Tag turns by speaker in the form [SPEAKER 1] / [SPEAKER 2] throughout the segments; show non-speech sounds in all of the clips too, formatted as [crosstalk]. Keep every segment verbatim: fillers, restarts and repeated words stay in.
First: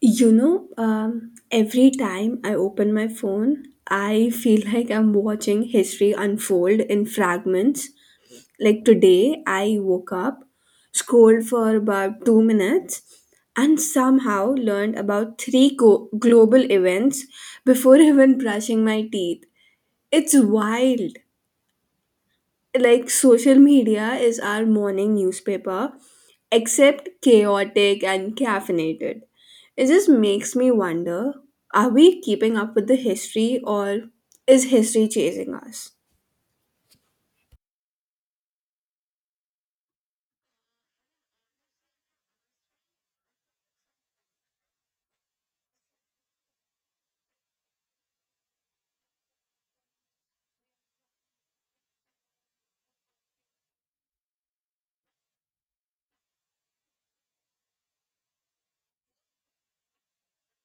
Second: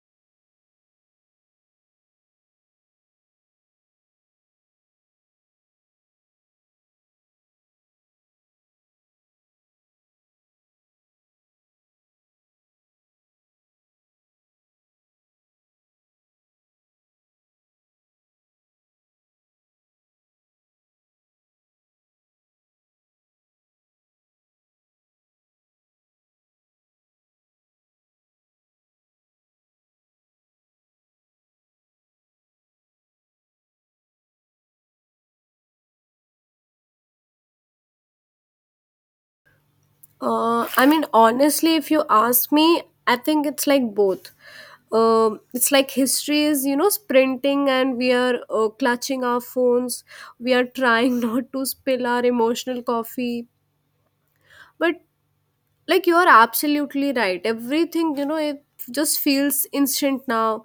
[SPEAKER 1] You know, um, every time I open my phone, I feel [laughs] like I'm watching history unfold in fragments. Like today, I woke up, scrolled for about two minutes, and somehow learned about three go- global events before [laughs] even brushing my teeth. It's wild, like social media is our morning newspaper, except chaotic and caffeinated. It just makes me wonder, are we keeping up with the history, or is history chasing us?
[SPEAKER 2] Uh, I mean, honestly, if you ask me, I think it's like both. Um, it's like history is, you know, sprinting and we are uh, clutching our phones. We are trying [laughs] not to spill our emotional coffee. But, like, you are absolutely right. Everything, you know, it just feels instant now.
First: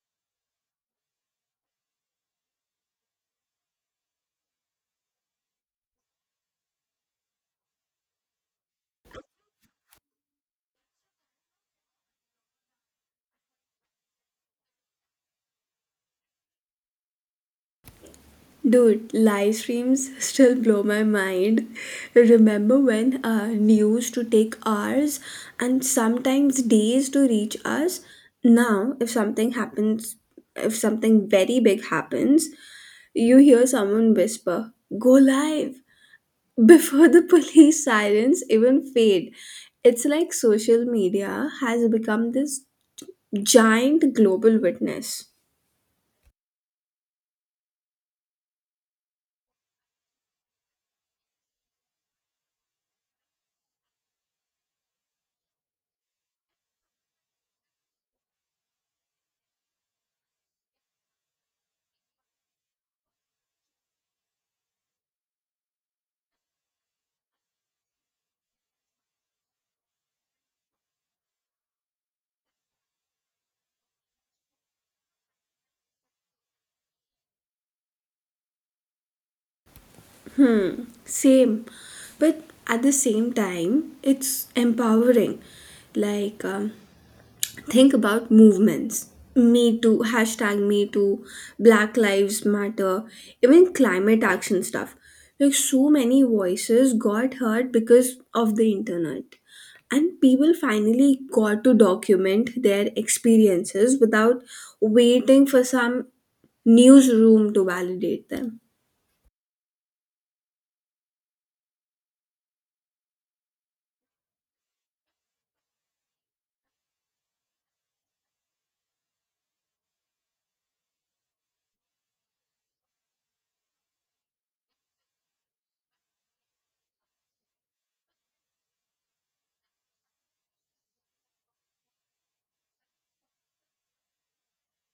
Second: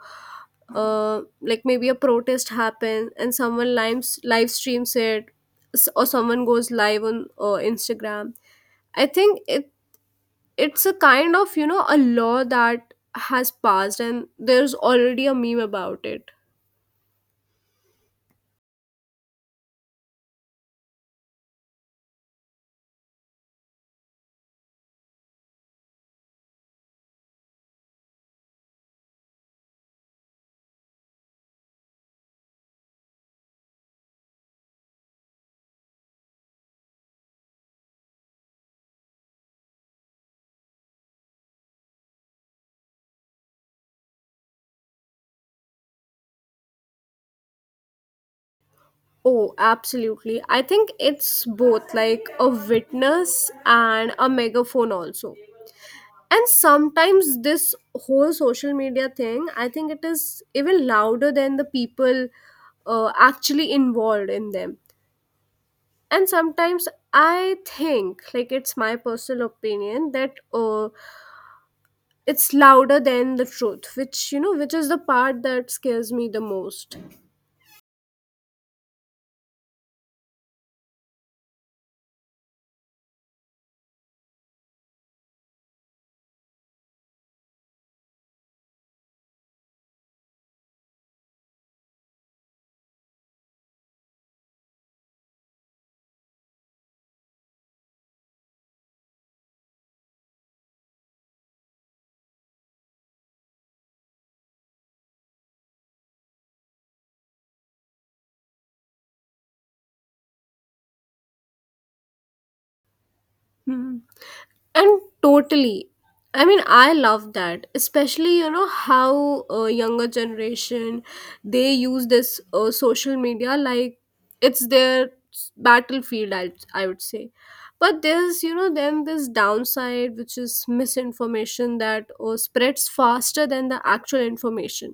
[SPEAKER 2] Uh, like, maybe a protest happens and someone lives, live streams it, s- or someone goes live on uh, Instagram. I think it it's a kind of, you know, a law that has passed and there's already a meme about it.
[SPEAKER 1] Dude, live streams still blow my mind. Remember when uh, news to take hours and sometimes days to reach us? Now, if something happens, if something very big happens, you hear someone whisper, "Go live!" before the [laughs] police sirens even fade. It's like social media has become this giant global witness.
[SPEAKER 2] Oh, absolutely. I think it's both, like a witness and a megaphone also. And sometimes this whole social media thing, I think it is even louder than the people uh, actually involved in them. And sometimes I think, like, it's my personal opinion that uh, it's louder than the truth, which, you know, which is the part that scares me the most.
[SPEAKER 1] Same, but at the same time, it's empowering. Like, um, think about movements. Me too, hashtag me too, Black Lives Matter, even climate action stuff. Like, so many voices got heard because of the internet. And people finally got to document their experiences without waiting for some newsroom to validate them.
[SPEAKER 2] Hmm. And totally, I mean, I love that, especially, you know, how uh, younger generation they use this uh, social media like it's their s- battlefield, I, I would say. But there's, you know, then this downside, which is misinformation that uh, spreads faster than the actual information.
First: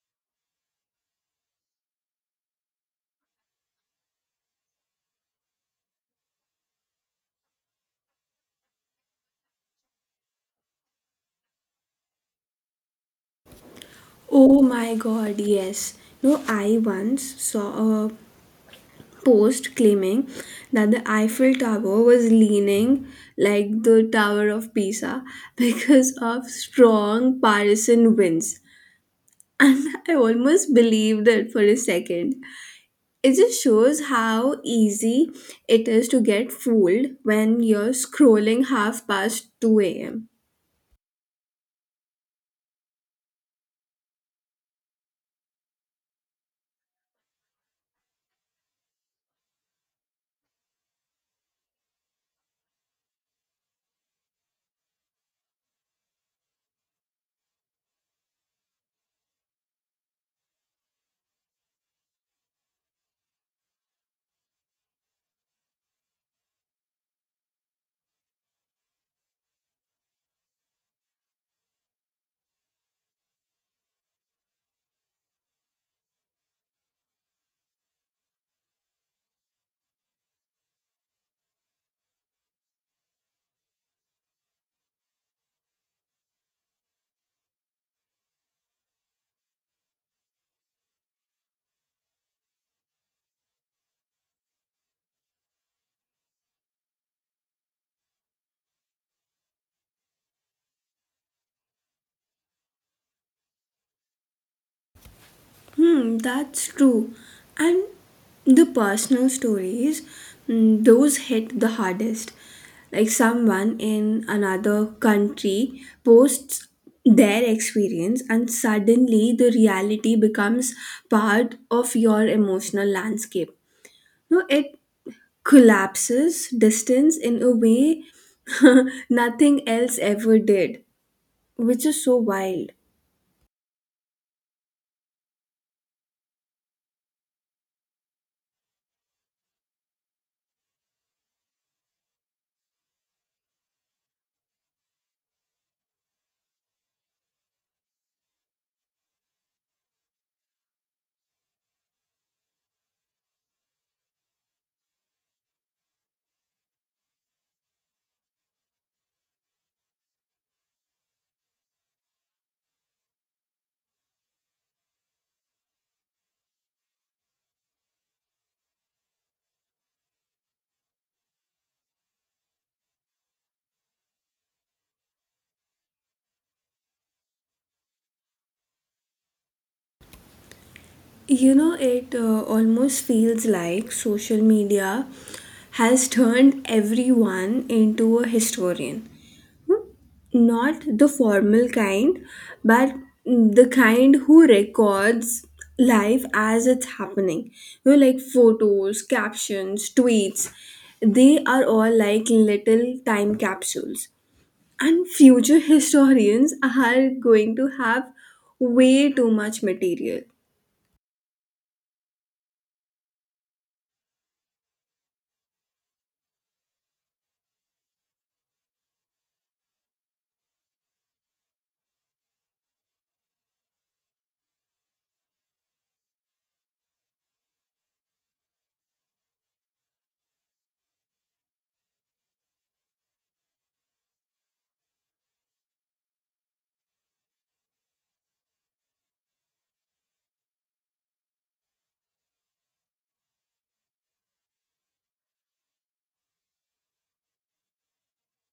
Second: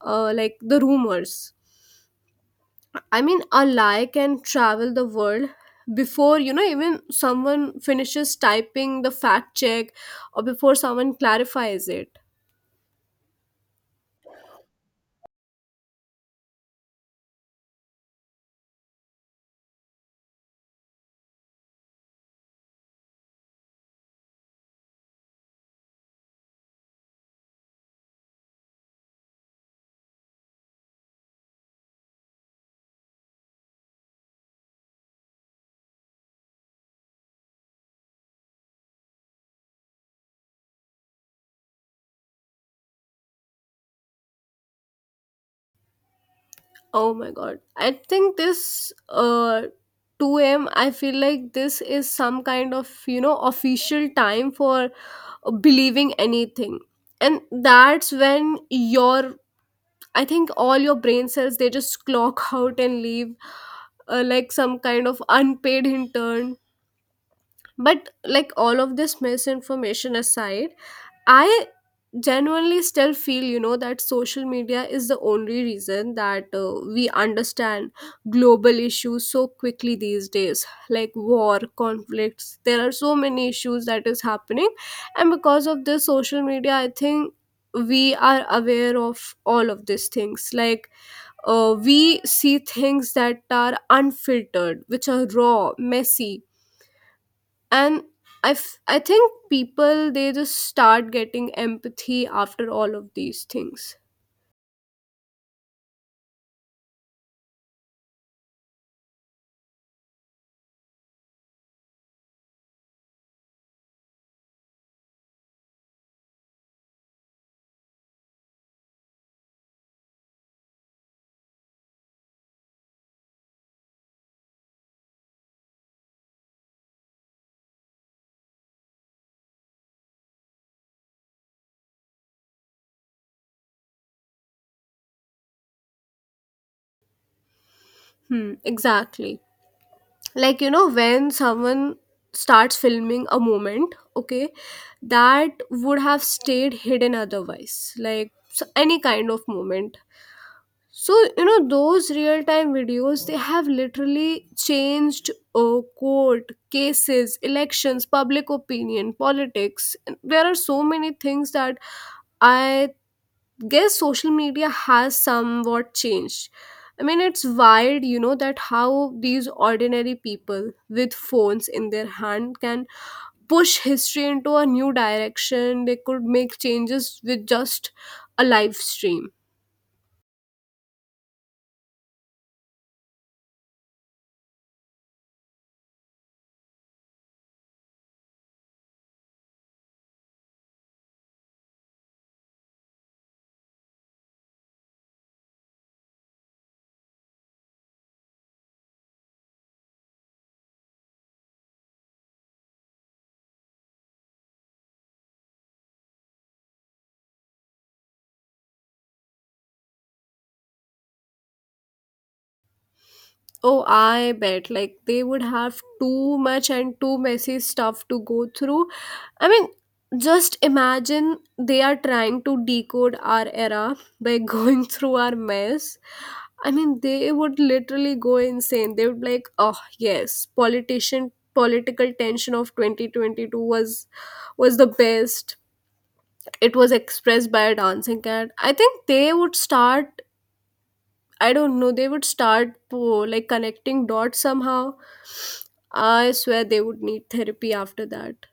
[SPEAKER 2] uh, Like the rumors. I mean, a lie can travel the world before, you know, even someone finishes typing the fact check or before someone clarifies it.
[SPEAKER 1] Oh my god, yes. No, I once saw a post claiming that the Eiffel Tower was leaning like the Tower of Pisa [laughs] because of strong Parisian winds. And I almost believed it for a second. It just shows how easy it is to get fooled when you're scrolling half past two a m.
[SPEAKER 2] Oh my god, I think this uh two a m, I feel like this is some kind of, you know, official time for uh, believing anything. And that's when your I think all your brain cells they just clock out and leave, uh, like some kind of unpaid intern. But like all of this misinformation aside, I genuinely still feel, you know, that social media is the only reason that uh, we understand global issues so quickly these days, like war, conflicts. There are so many issues that is happening, and because of this social media, I think we are aware of all of these things, like, uh, we see things that are unfiltered, which are raw, messy. And I, f- I think people they just start getting empathy after all of these things.
[SPEAKER 1] Hmm, that's true. And the personal stories, mm, those hit the hardest. Like someone in another country posts their experience, and suddenly the reality becomes part of your emotional landscape. No, it collapses distance in a way [laughs] nothing else ever did, which is so wild.
[SPEAKER 2] Hmm, exactly. Like, you know, when someone starts filming a moment, okay, that would have stayed hidden otherwise, like so any kind of moment. So, you know, those real time videos they have literally changed uh, court cases, elections, public opinion, politics. There are so many things that I guess social media has somewhat changed. I mean, it's wild, you know, that how these ordinary people with phones in their hand can push history into a new direction. They could make changes with just a live stream.
[SPEAKER 1] You know, it uh, Almost feels like social media has turned everyone into a historian. Not the formal kind, but the kind who records life as it's happening. You know, like photos, captions, tweets, they are all like little time capsules. And future historians are going to have way too much material.
[SPEAKER 2] Oh, I bet. Like, they would have too much and too messy stuff to go through. I mean, just imagine they are trying to decode our era by [laughs] going through our mess. I mean, they would literally go insane. They would be like, oh, yes, politician political tension of twenty twenty-two was was the best. It was expressed by a dancing cat. I think they would start, I don't know, they would start, oh, like connecting dots somehow. I swear they would need therapy after that.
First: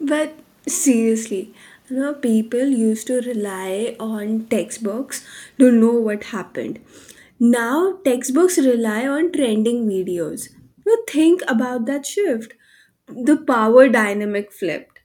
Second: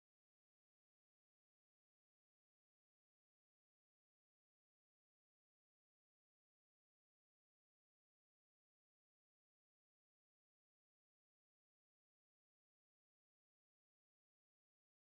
[SPEAKER 1] But seriously, you know, people used to rely on textbooks to know what happened. Now, textbooks rely on trending videos. You know, think about that shift. The power dynamic flipped.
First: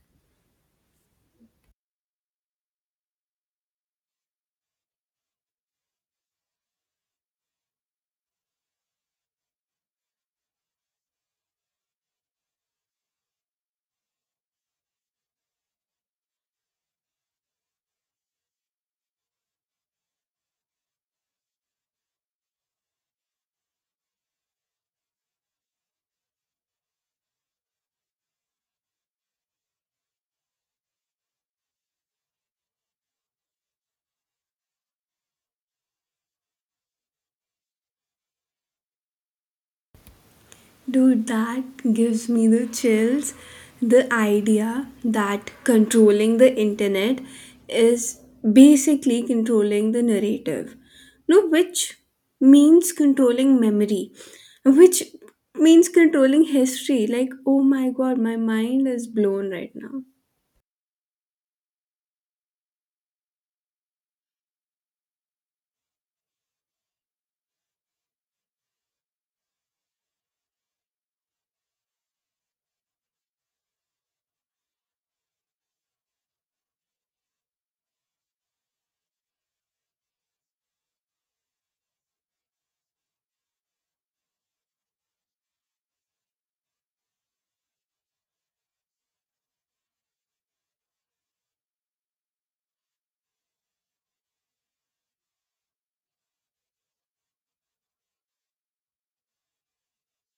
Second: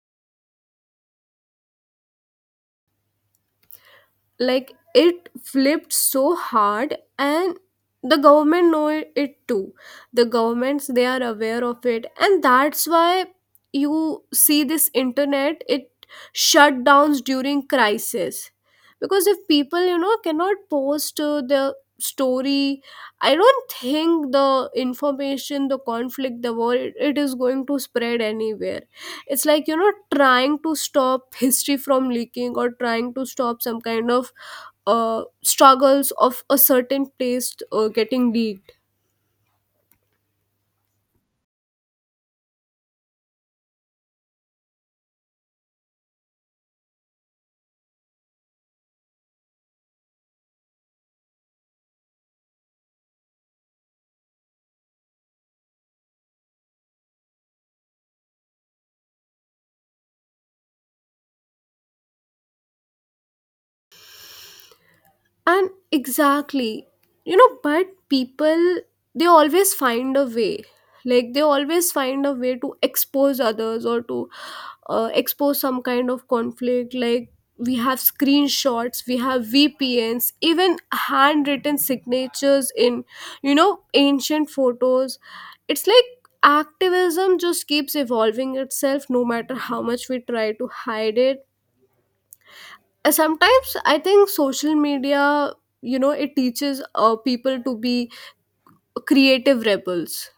[SPEAKER 2] Like it flipped so hard, and the government know it it too. The governments they are aware of it, and that's why you see this internet it shutdowns during crisis. Because if people, you know, cannot post uh, their story, I don't think the information, the conflict, the war, it, it is going to spread anywhere. It's like, you know, trying to stop [laughs] history from leaking or trying to stop some kind of uh, struggles of a certain place uh, getting leaked.
[SPEAKER 1] Dude, that gives me the chills. The idea that controlling the internet is basically controlling the narrative. No, which means controlling memory, which means controlling history. Like, oh my god, my mind is blown right now.
[SPEAKER 2] And exactly, you know, but people they always find a way, like they always find a way to expose others or to uh, expose some kind of conflict. Like we have screenshots, we have vpns, even handwritten signatures in, you know, ancient photos. It's like activism just keeps evolving itself no matter how much we try to hide it. Uh, sometimes I think social media, you know, it teaches uh, people to be creative rebels.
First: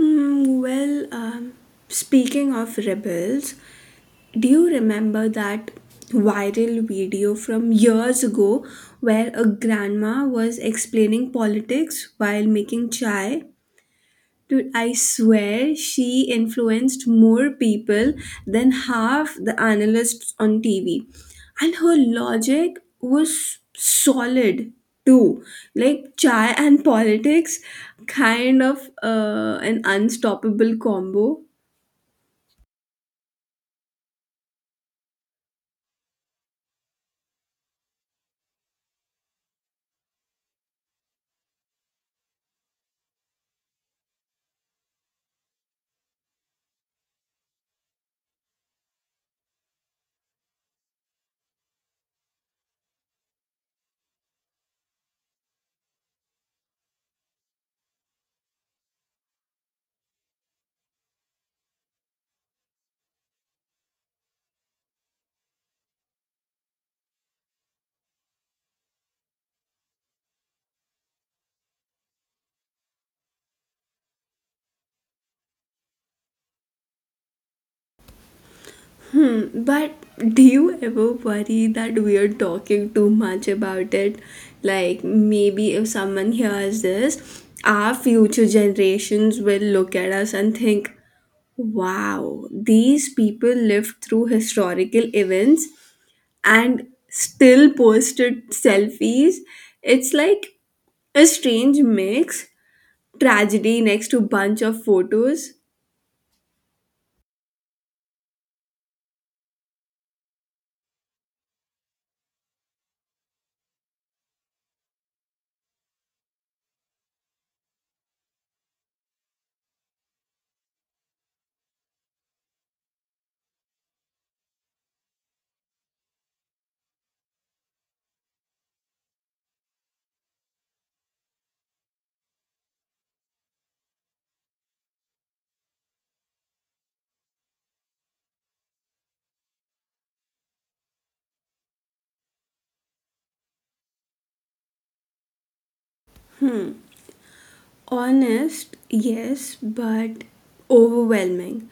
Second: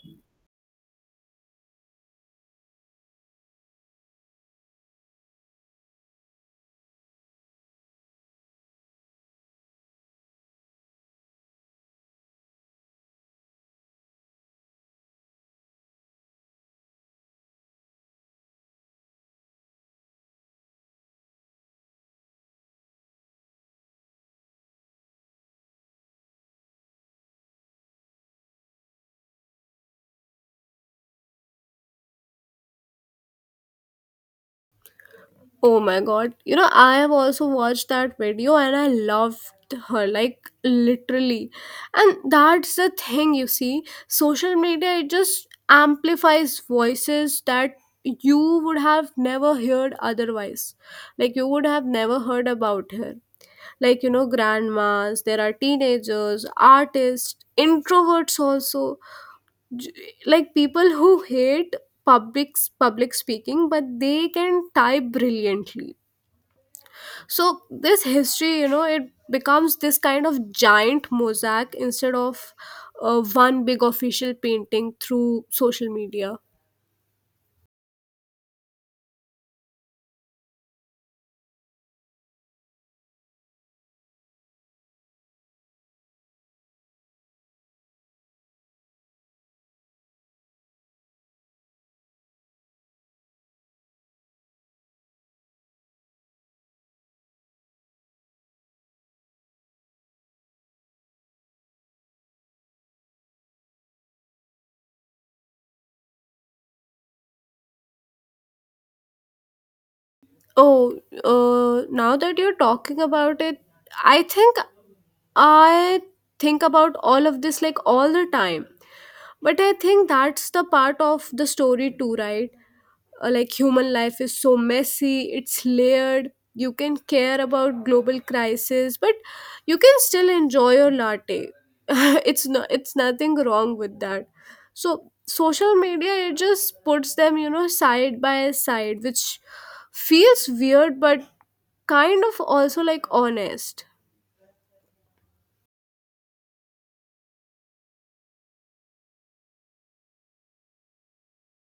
[SPEAKER 1] Mm, well, um, Speaking of rebels, do you remember that viral video from years ago where a grandma was explaining politics while making chai? Dude, I swear she influenced more people than half the analysts on T V. And her logic was solid too. Like chai and politics, kind of uh, an unstoppable combo.
[SPEAKER 2] Oh my god. You know, I have also watched that video and I loved her, like literally. And that's the thing, you see. Social media it just amplifies voices that you would have never heard otherwise. Like you would have never heard about her. Like, you know, grandmas, there are teenagers, artists, introverts also. J- Like people who hate public public speaking but they can type brilliantly. So this history, you know, it becomes this kind of giant mosaic instead of uh, one big official painting through social media.
[SPEAKER 1] But do you ever worry that we are talking too much about it? Like, maybe if someone hears this, our future generations will look at us and think, wow, these people lived through historical events and still posted selfies. It's like a strange mix, tragedy next to bunch of photos.
[SPEAKER 2] Oh, uh, now that you're talking about it, i think i think about all of this like all the time. But I think that's the part of the story too, right? Uh, like, human life is so messy, it's layered. You can care about global crisis but you can still enjoy your latte [laughs] it's not It's nothing wrong with that. So social media it just puts them, you know, side by side, which feels weird but kind of also like honest.
[SPEAKER 1] Honest, yes, but overwhelming.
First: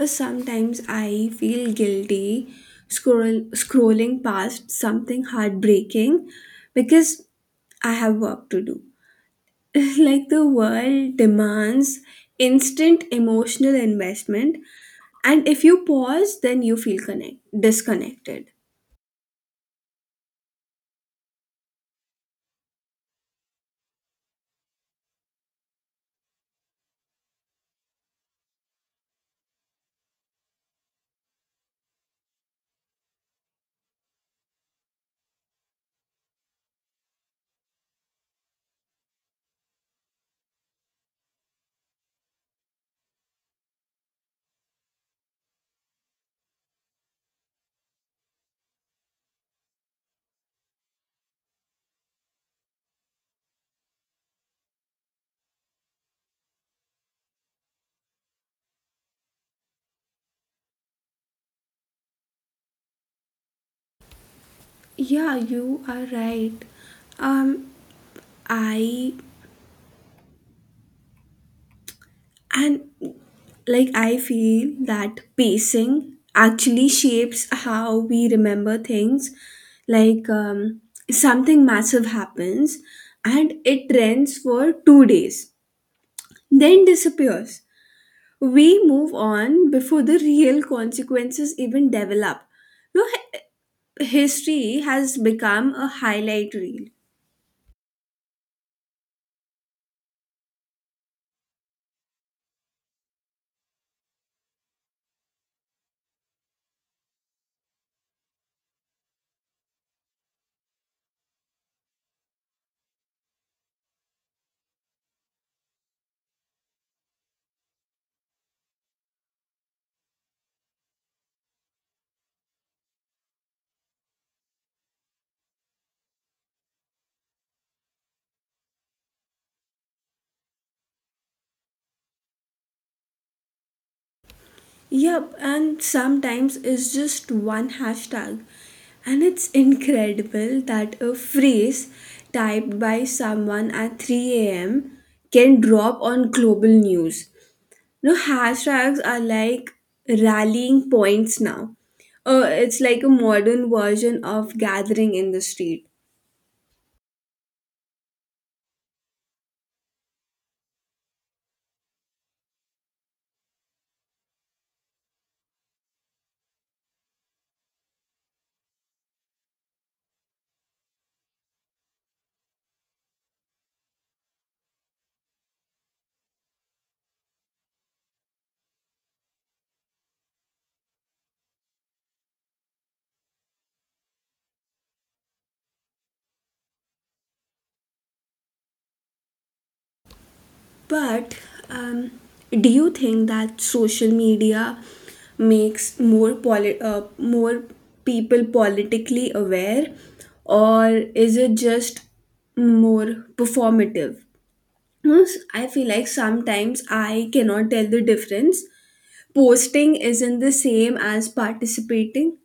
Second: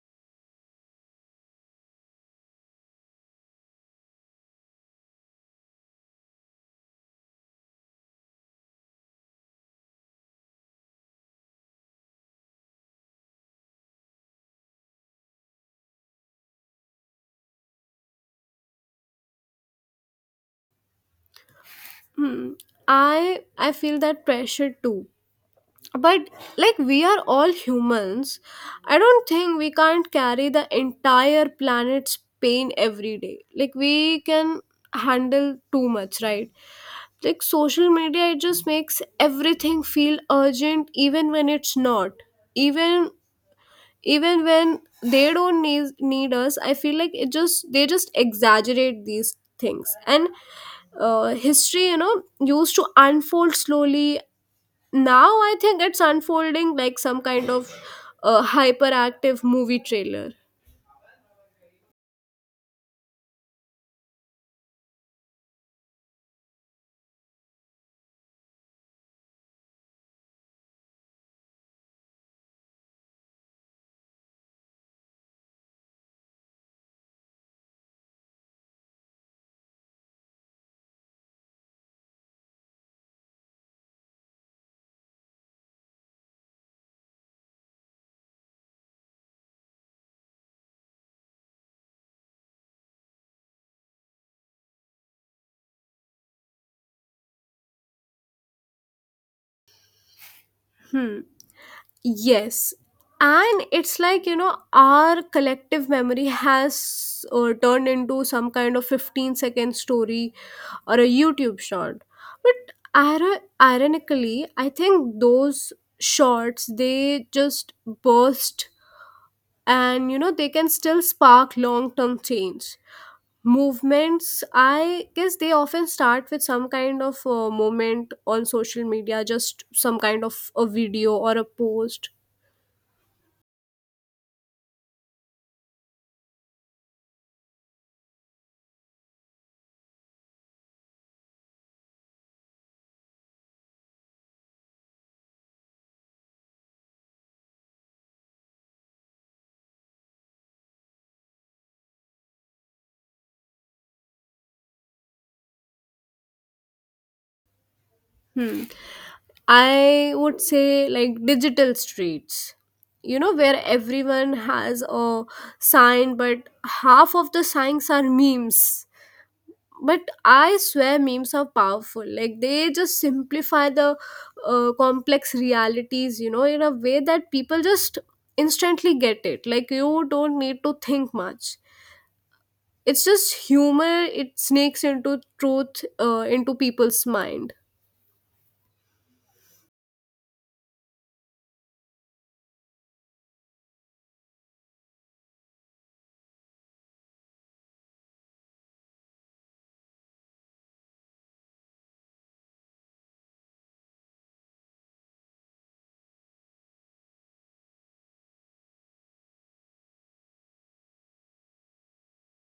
[SPEAKER 1] Uh, Sometimes I feel guilty scroll, scrolling past something heartbreaking because I have work to do. [laughs] Like the world demands instant emotional investment, and if you pause, then you feel connect disconnected.
[SPEAKER 2] Hmm. i i feel that pressure too. But like we are all humans, I don't think we can't carry the entire planet's pain every day, like we can handle too much, right? Like social media it just makes everything feel urgent even when it's not. Even even when they don't need need us, I feel like it just, they just exaggerate these things. And uh, history, you know, used to unfold slowly. Now I think it's unfolding like some kind of uh, hyperactive movie trailer.
[SPEAKER 1] Yeah, you are right. Um, I and Like I feel that pacing actually shapes how we remember things. like um, Something massive happens and it trends for two days, then disappears. We move on before the real consequences even develop. No hi- History has become a highlight reel.
[SPEAKER 2] Hmm. Yes, and it's like, you know, our collective memory has uh, turned into some kind of fifteen second story or a youtube short. But ir- ironically I think those shorts they just burst, and you know they can still spark long term change. Movements, I guess they often start with some kind of uh, moment on social media, just some kind of a video or a post.
[SPEAKER 1] Yep, and sometimes it's just one hashtag. And it's incredible that a phrase typed by someone at three a m can drop on global news. You know, hashtags are like rallying points now. Uh, it's like a modern version of gathering in the street.
[SPEAKER 2] Hmm. I would say, like, digital streets, you know, where everyone has a sign but half of the signs are memes. But I swear memes are powerful, like they just simplify the uh, complex realities, you know, in a way that people just instantly get it, like you don't need to think much. It's just humor, it sneaks into truth uh, into people's mind.
[SPEAKER 1] But um, do you think that social media makes more poli- uh, more people politically aware, or is it just more performative? No, s- I feel like sometimes I cannot tell the difference. Posting isn't the same as participating.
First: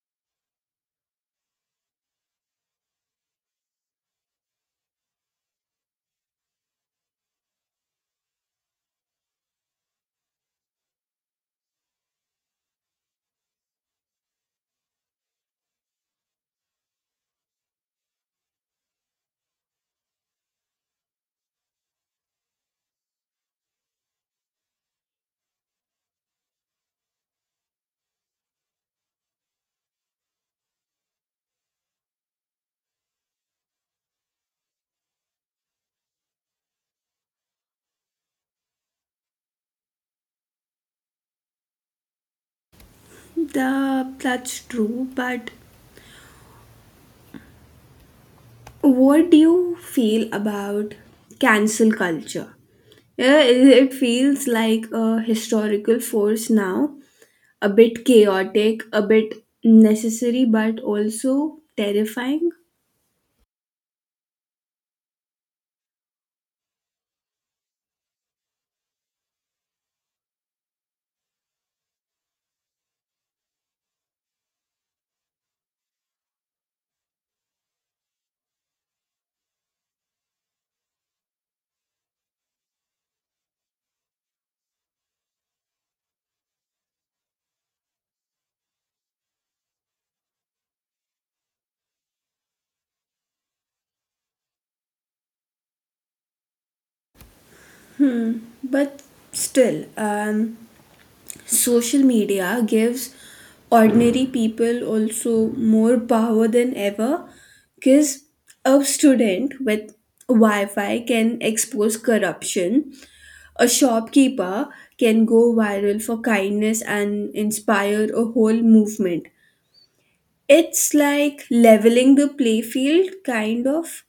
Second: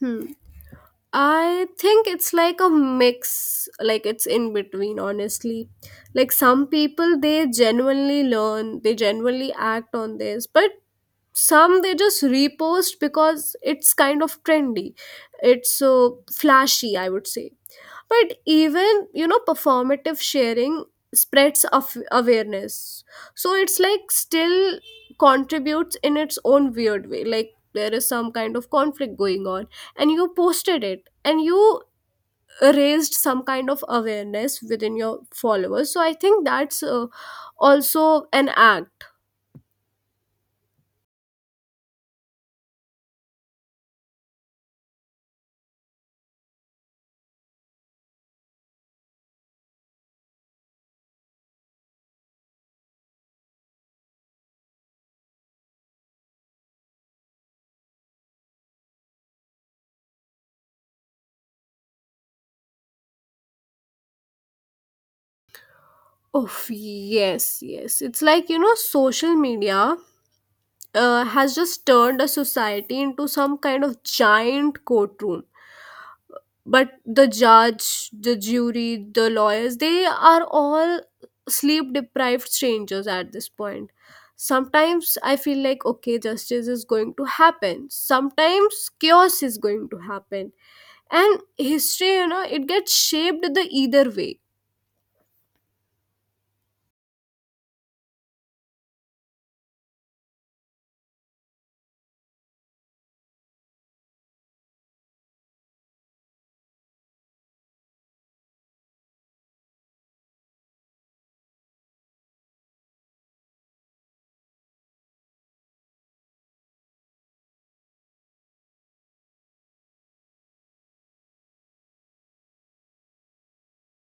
[SPEAKER 2] Hmm. I think it's like a mix, like it's in between, honestly. Like some people, they genuinely learn, they genuinely act on this, but some they just repost because it's kind of trendy. It's so flashy, I would say. But even, you know, performative sharing spreads of awareness, so it's like still contributes in its own weird way. Like there is some kind of conflict going on, and you posted it and you raised some kind of awareness within your followers, so I think that's uh, also an act.
[SPEAKER 1] The, that's true, but what do you feel about cancel culture? Yeah, it it feels like a historical force now, a bit chaotic, a bit necessary, but also terrifying.
[SPEAKER 2] Oh, yes, yes, it's like, you know, social media uh, has just turned a society into some kind of giant courtroom. But the judge, the jury, the lawyers, they are all sleep deprived strangers at this point. Sometimes I feel like, okay, justice is going to happen, sometimes chaos is going to happen. And history, you know, it gets shaped the either way.
[SPEAKER 1] But still, um, social media gives ordinary people also more power than ever, because a student with Wi Fi can expose corruption. A shopkeeper can go viral for kindness and inspire a whole movement. It's like leveling the playfield, kind of.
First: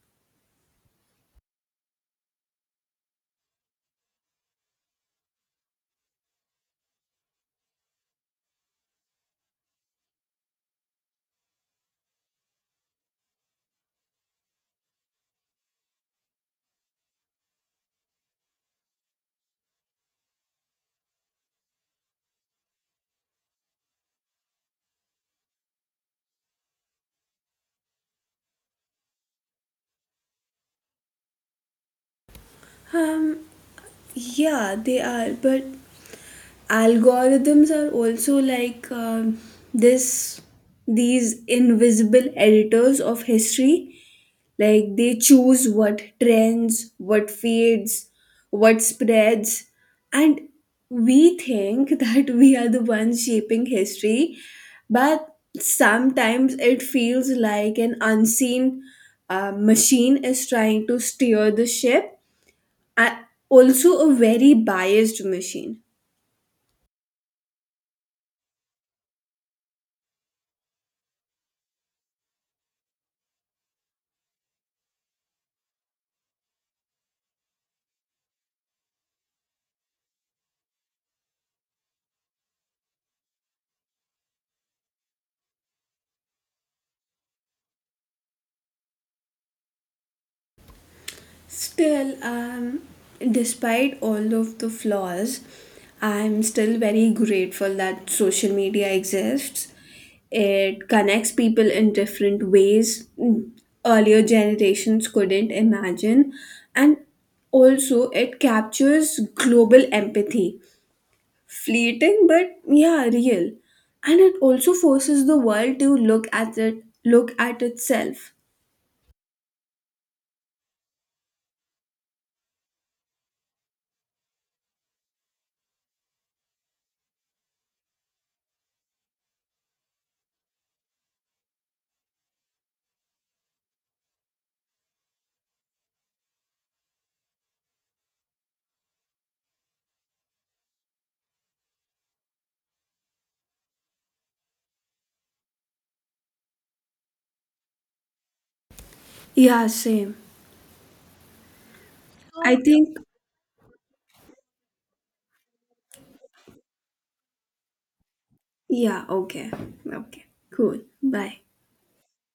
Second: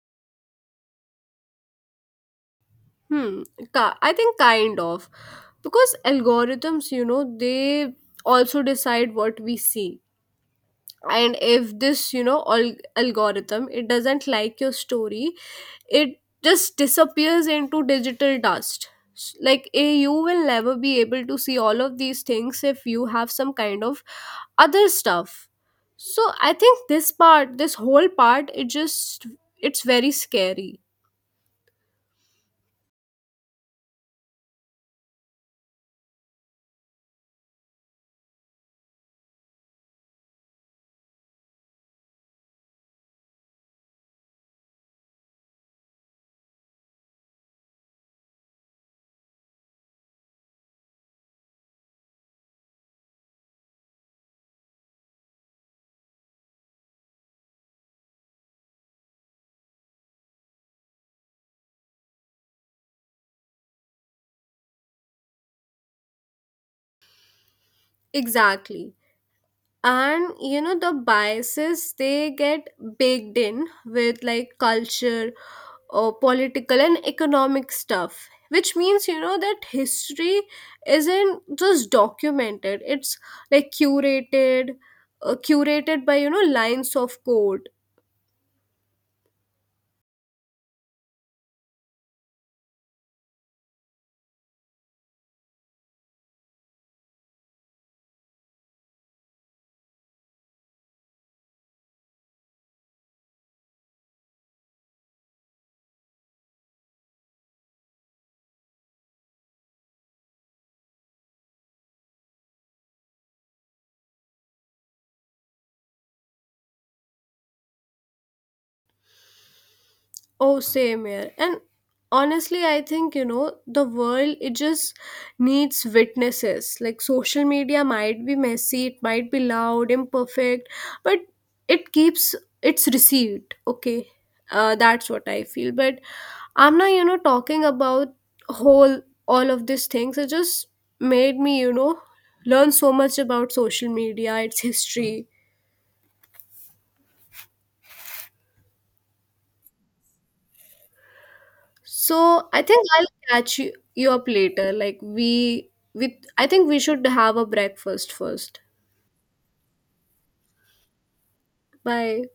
[SPEAKER 2] Hmm. ki- I think kind of, because algorithms, you know, they also decide what we see. And if this, you know, al- algorithm it doesn't like your story, it just disappears into digital dust. S- like, eh, you will never be able to see all of these things if you have some kind of other stuff. So I think this part this whole part, it just it's very scary.
[SPEAKER 1] Um, Yeah, they are, but algorithms are also like um, this these invisible editors of history. Like they choose what trends, what fades, what spreads. And we think [laughs] that we are the ones shaping history, but sometimes it feels like an unseen uh, machine is trying to steer the ship. I, also a very biased machine.
[SPEAKER 2] Exactly, and you know the biases they get baked in with, like, culture, uh, political and economic stuff, which means, you know, that history isn't just documented, it's like curated uh, curated by, you know, lines of code.
[SPEAKER 1] Still, um, despite all of the flaws, I'm still very grateful that social media exists. It connects people in different ways mm, earlier generations couldn't imagine. And also, it captures global empathy. Fleeting, but yeah, real. And it also forces the world to look at it, look at itself.
[SPEAKER 2] Oh, same here. And honestly, I think, you know, the world, it just needs witnesses. Like, social media might be messy, it might be loud, imperfect, but it keeps it's received. Okay. Uh, that's what I feel. But I'm not, you know, talking about whole all of these things. It just made me, you know, learn so much about social media, its history.
[SPEAKER 1] Yeah, same.
[SPEAKER 2] So
[SPEAKER 1] I
[SPEAKER 2] I think
[SPEAKER 1] think,
[SPEAKER 2] I'll catch you, you up later. Like we, we, I think we should have a breakfast first.
[SPEAKER 1] yeah, okay. Okay, cool. Bye.
[SPEAKER 2] Bye.